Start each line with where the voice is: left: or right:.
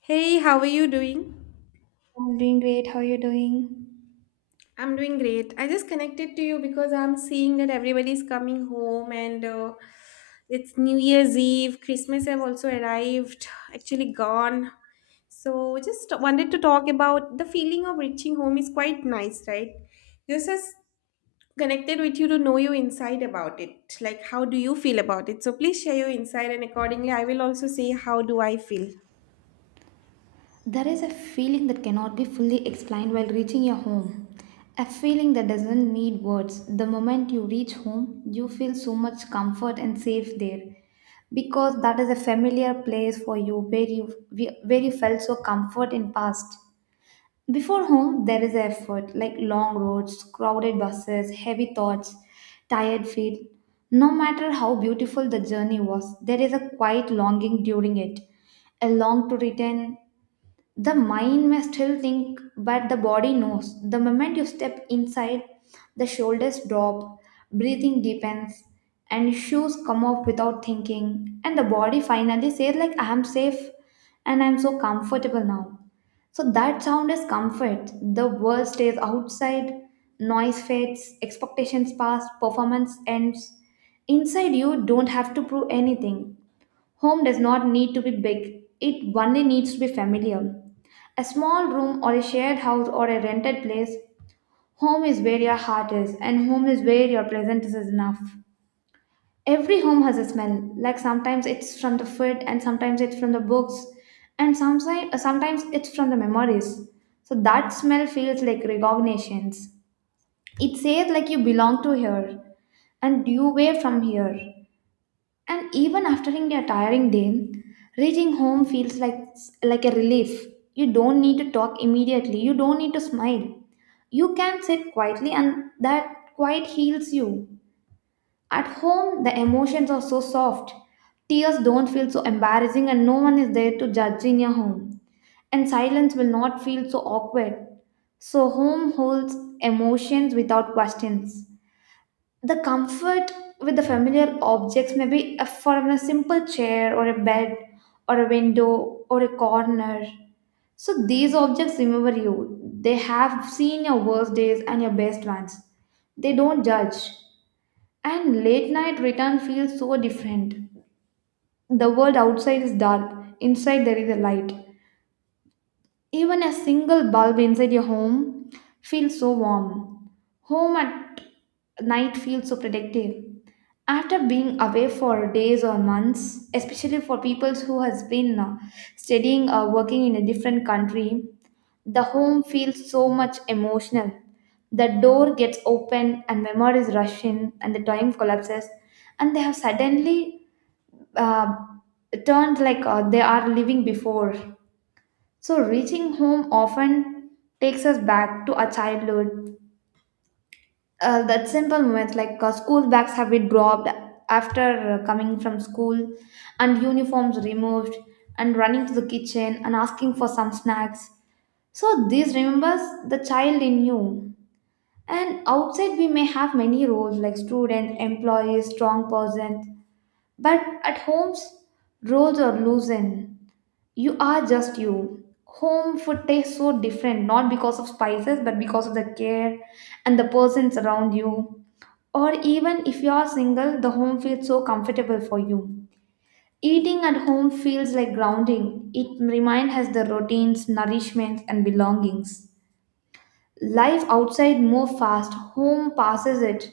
left: Hey, how are you doing?
right: I'm doing great. How are you doing?
left: I'm doing great. I just connected to you because I'm seeing that everybody's coming home and it's New Year's Eve. Christmas have also arrived, actually gone. So just wanted to talk about the feeling of reaching home is quite nice, right? Just as connected with you to know you inside about it. Like how do you feel about it? So please share your insight and accordingly I will also say how do I feel.
right: There is a feeling that cannot be fully explained while reaching your home. A feeling that doesn't need words. The moment you reach home, you feel so much comfort and safe there because that is a familiar place for you where you felt so comfort in past. Before home, there is effort like long roads, crowded buses, heavy thoughts, tired feet. No matter how beautiful the journey was, there is a quiet longing during it. A long to return, the mind may still think, but the body knows. The moment you step inside, the shoulders drop, breathing deepens, and shoes come off without thinking, and the body finally says, like, I am safe and I'm so comfortable now. So that sound is comfort. The world stays outside, noise fades, expectations pass, performance ends. Inside you don't have to prove anything. Home does not need to be big, it only needs to be familiar. A small room or a shared house or a rented place, home is where your heart is, and home is where your presence is enough. Every home has a smell, like sometimes it's from the food, and sometimes it's from the books, and sometimes it's from the memories. So that smell feels like recognitions. It says like you belong to here, and you were from here. And even after a tiring day, reaching home feels like a relief. You don't need to talk immediately. You don't need to smile. You can sit quietly and that quiet heals you. At home, the emotions are so soft. Tears don't feel so embarrassing and no one is there to judge in your home. And silence will not feel so awkward. So home holds emotions without questions. The comfort with the familiar objects may be a, from a simple chair or a bed or a window or a corner. So these objects remember you. They have seen your worst days and your best ones. They don't judge. And late night return feels so different. The world outside is dark, inside there is a light. Even a single bulb inside your home feels so warm. Home at night feels so protective. After being away for days or months, especially for people who has been studying or working in a different country, the home feels so much emotional. The door gets open and memories rush in and the time collapses and they have suddenly uh, turned like they are living before. So, reaching home often takes us back to our childhood. That simple moments like school bags have been dropped after coming from school, and uniforms removed, and running to the kitchen and asking for some snacks. So, this remembers the child in you. And outside, we may have many roles like student, employee, strong person, but at homes, roles are loosened. You are just you. Home food tastes so different, not because of spices, but because of the care and the persons around you. Or even if you are single, the home feels so comfortable for you. Eating at home feels like grounding. It reminds us the routines, nourishments, and belongings. Life outside moves fast. Home passes it,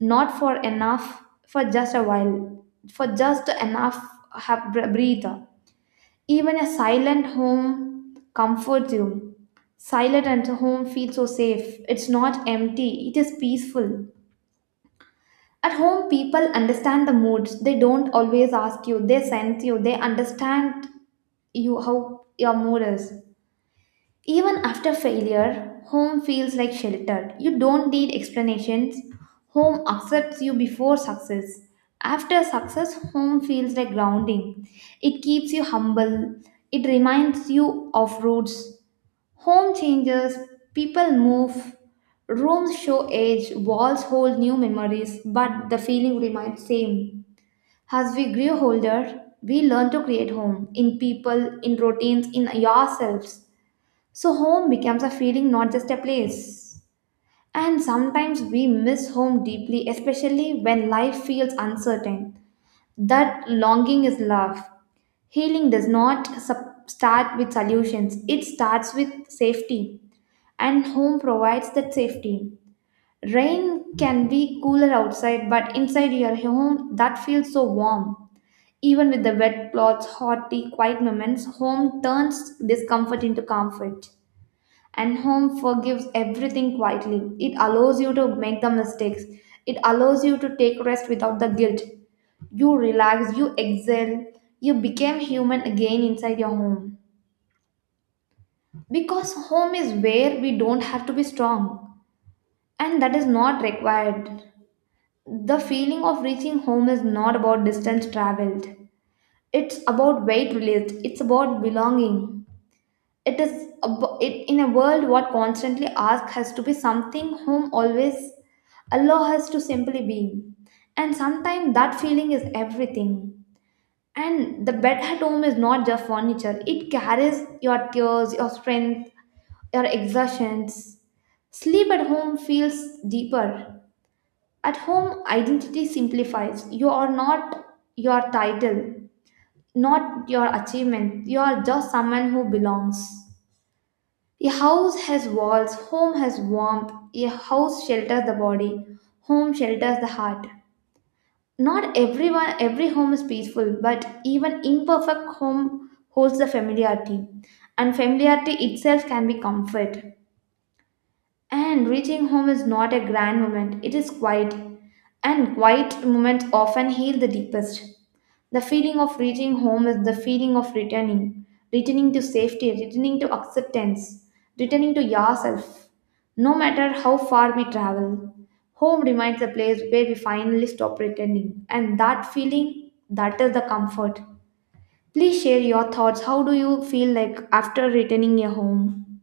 right: not for enough, for just a while, for just enough breather. Even a silent home comforts you. Silent at home feels so safe. It's not empty, it is peaceful. At home, people understand the moods. They don't always ask you, they sense you, they understand you how your mood is. Even after failure, home feels like shelter. You don't need explanations. Home accepts you before success. After success, home feels like grounding. It keeps you humble. It reminds you of roots. Home changes, people move, rooms show age, walls hold new memories, but the feeling remains same. As we grow older, we learn to create home in people, in routines, in yourselves. So, home becomes a feeling, not just a place. And sometimes we miss home deeply, especially when life feels uncertain. That longing is love. Healing does not start with solutions, it starts with safety. And home provides that safety. Rain can be cooler outside, but inside your home, that feels so warm. Even with the wet clothes, hot tea, quiet moments, home turns discomfort into comfort, and home forgives everything quietly. It allows you to make the mistakes, it allows you to take rest without the guilt. You relax, you exhale, you become human again inside your home, because home is where we don't have to be strong, and that is not required. The feeling of reaching home is not about distance traveled, it's about weight released, it's about belonging. It, in a world what constantly asks has to be something whom always allow us to simply be, and sometimes that feeling is everything. And the bed at home is not just furniture, it carries your tears, your strength, your exertions. Sleep at home feels deeper. At home identity simplifies, you are not your title, not your achievement, you are just someone who belongs. A house has walls, home has warmth, a house shelters the body, home shelters the heart. Not everyone, every home is peaceful, but even imperfect home holds the familiarity, and familiarity itself can be comfort. And reaching home is not a grand moment, it is quiet, and quiet moments often heal the deepest. The feeling of reaching home is the feeling of returning, returning to safety, returning to acceptance, returning to yourself. No matter how far we travel, home remains the place where we finally stop pretending. And that feeling, that is the comfort. Please share your thoughts. How do you feel like after returning your home?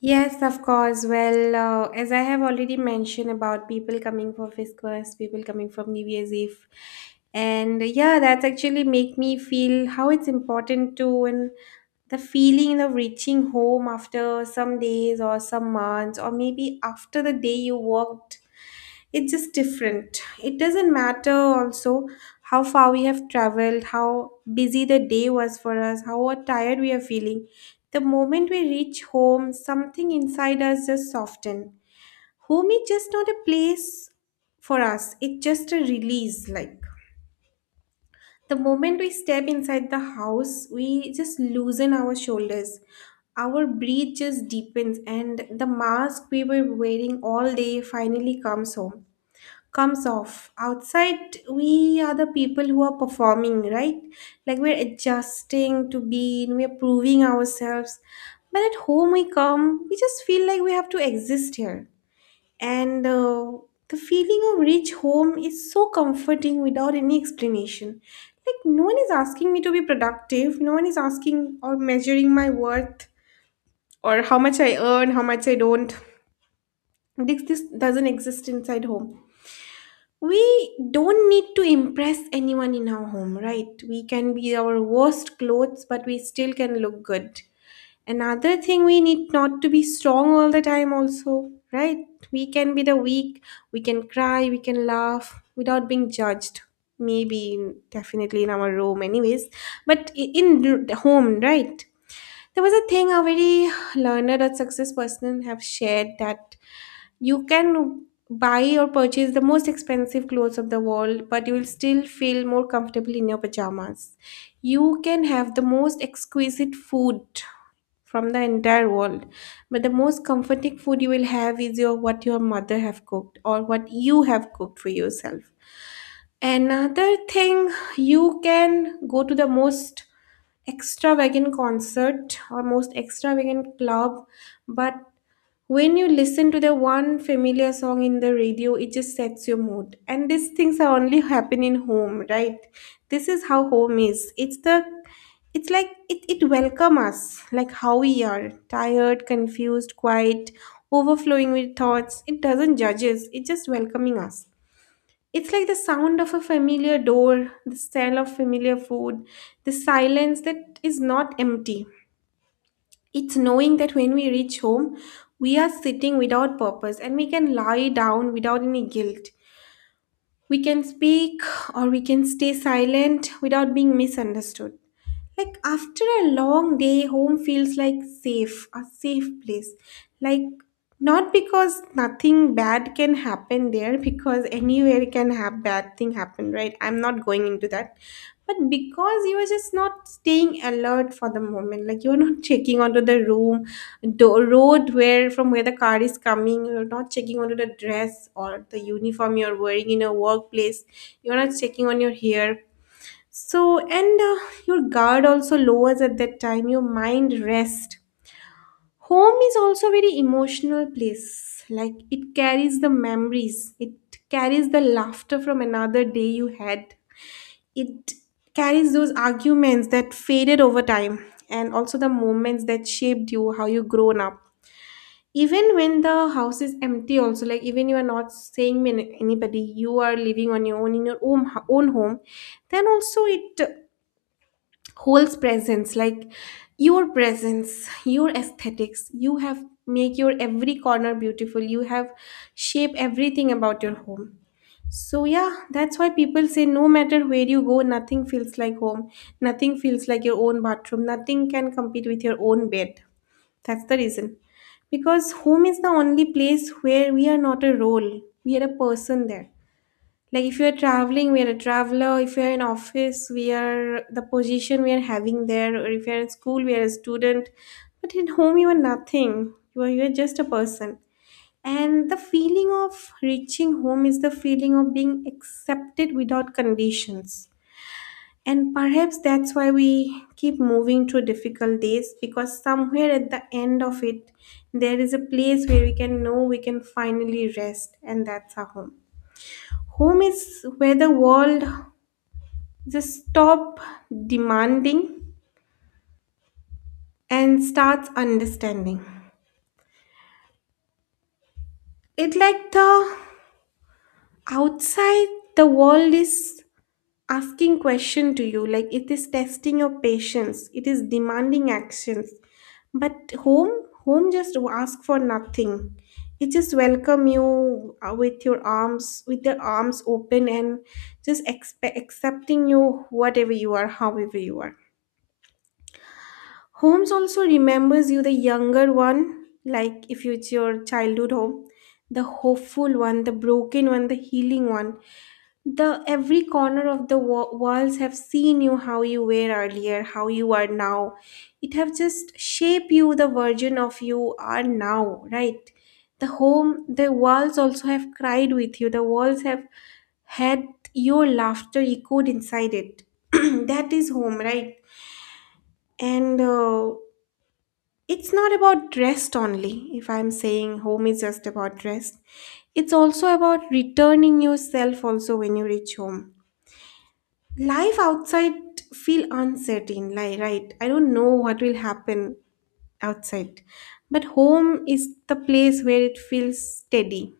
left: Yes, of course. Well, as I have already mentioned about people coming for Christmas, people coming from New Year's Eve, and yeah, that's actually make me feel how it's important to and the feeling of reaching home after some days or some months, or maybe after the day you worked, it's just different. It doesn't matter also how far we have traveled, how busy the day was for us, how tired we are feeling. The moment we reach home, something inside us just softens. Home is just not a place for us, it's just a release. Like the moment we step inside the house, we just loosen our shoulders, our breath just deepens, and the mask we were wearing all day finally comes home, comes off. Outside we are the people who are performing, right? Like we're adjusting to be in, we're proving ourselves, but at home we come, we just feel like we have to exist here. And the feeling of rich home is so comforting without any explanation. Like no one is asking me to be productive, no one is asking or measuring my worth or how much I earn, how much I don't. This doesn't exist inside home. We don't need to impress anyone in our home, right? We can be our worst clothes, but we still can look good. Another thing, we need not to be strong all the time, also, right? We can be the weak, we can cry, we can laugh without being judged. Maybe, definitely in our room, anyways, but the home, right? There was a thing a very learned or success person have shared that you can buy or purchase the most expensive clothes of the world, but you will still feel more comfortable in your pajamas. You can have the most exquisite food from the entire world, but the most comforting food you will have is your what your mother have cooked or what you have cooked for yourself. Another thing, you can go to the most extravagant concert or most extravagant club, but when you listen to the one familiar song in the radio, it just sets your mood. And these things are only happen in home, right? This is how home is. It's like it welcome us, like how we are. Tired, confused, quiet, overflowing with thoughts. It doesn't judge us, it's just welcoming us. It's like the sound of a familiar door, the smell of familiar food, the silence that is not empty. It's knowing that when we reach home, we are sitting without purpose and we can lie down without any guilt. We can speak or we can stay silent without being misunderstood. Like after a long day, home feels like safe, a safe place. Like not because nothing bad can happen there, because anywhere can have bad thing happen, right? I'm not going into that. But because you are just not staying alert for the moment, like you're not checking onto the room, road where from where the car is coming, you're not checking onto the dress or the uniform you're wearing in a workplace, you're not checking on your hair. So, and your guard also lowers at that time, your mind rests. Home is also very emotional place. Like it carries the memories, it carries the laughter from another day you had. It carries those arguments that faded over time and also the moments that shaped you, how you grown up. Even when the house is empty, also like even you are not staying with anybody, you are living on your own in your own home. Then also it holds presence, like your presence, your aesthetics. You have make your every corner beautiful, you have shape everything about your home. So yeah, that's why people say no matter where you go, nothing feels like home. Nothing feels like your own bathroom, nothing can compete with your own bed. That's the reason, because home is the only place where we are not a role, we are a person there. Like if you're traveling, we are a traveler. If you're in office, we are the position we are having there. Or if you're in school, we are a student. But at home, you are nothing. You are just a person. And the feeling of reaching home is the feeling of being accepted without conditions. And perhaps that's why we keep moving through difficult days, because somewhere at the end of it, there is a place where we can know we can finally rest, and that's our home. Home is where the world just stop demanding and starts understanding. It like the outside, the world is asking question to you, like it is testing your patience, it is demanding actions. But home, home just ask for nothing. It just welcome you with your arms, with their arms open, and just accepting you whatever you are, however you are. Homes also remembers you, the younger one, like if it's your childhood home, the hopeful one, the broken one, the healing one. The every corner of the walls have seen you how you were earlier, how you are now. It have just shaped you the version of you are now, right? The home, the walls also have cried with you. The walls have had your laughter echoed inside it. That is home, right? And it's not about rest only. If I'm saying home is just about rest, it's also about returning yourself also when you reach home. Life outside feel uncertain, like, right? I don't know what will happen outside. But home is the place where it feels steady.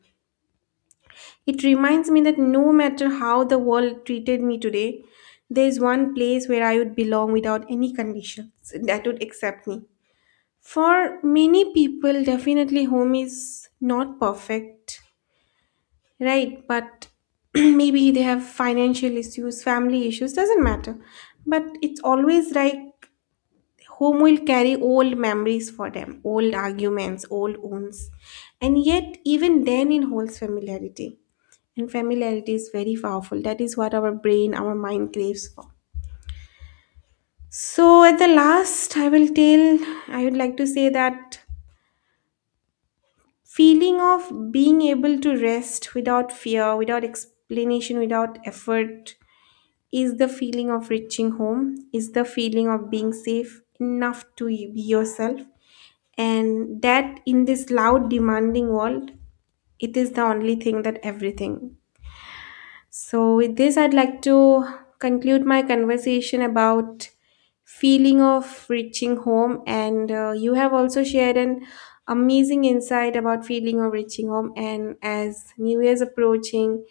left: It reminds me that no matter how the world treated me today, there is one place where I would belong without any conditions that would accept me. For many people, definitely home is not perfect, right? But maybe they have financial issues, family issues, doesn't matter. But it's always like home will carry old memories for them, old arguments, old wounds. And yet, even then, it holds familiarity. And familiarity is very powerful. That is what our brain, our mind craves for. So, at the last, I will tell, I would like to say that feeling of being able to rest without fear, without explanation, without effort is the feeling of reaching home, is the feeling of being safe enough to be yourself. And that in this loud, demanding world, it is the only thing that everything. So, with this, I'd like to conclude my conversation about feeling of reaching home. And you have also shared an amazing insight about feeling of reaching home. And as New Year's approaching,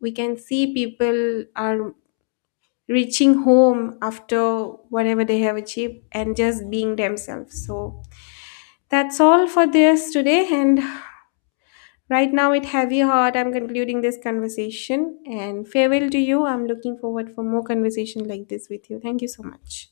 left: we can see people are reaching home after whatever they have achieved and just being themselves. So, that's all for this today. And right now, with heavy heart, I'm concluding this conversation and farewell to you. I'm looking forward for more conversation like this with you. Thank you so much.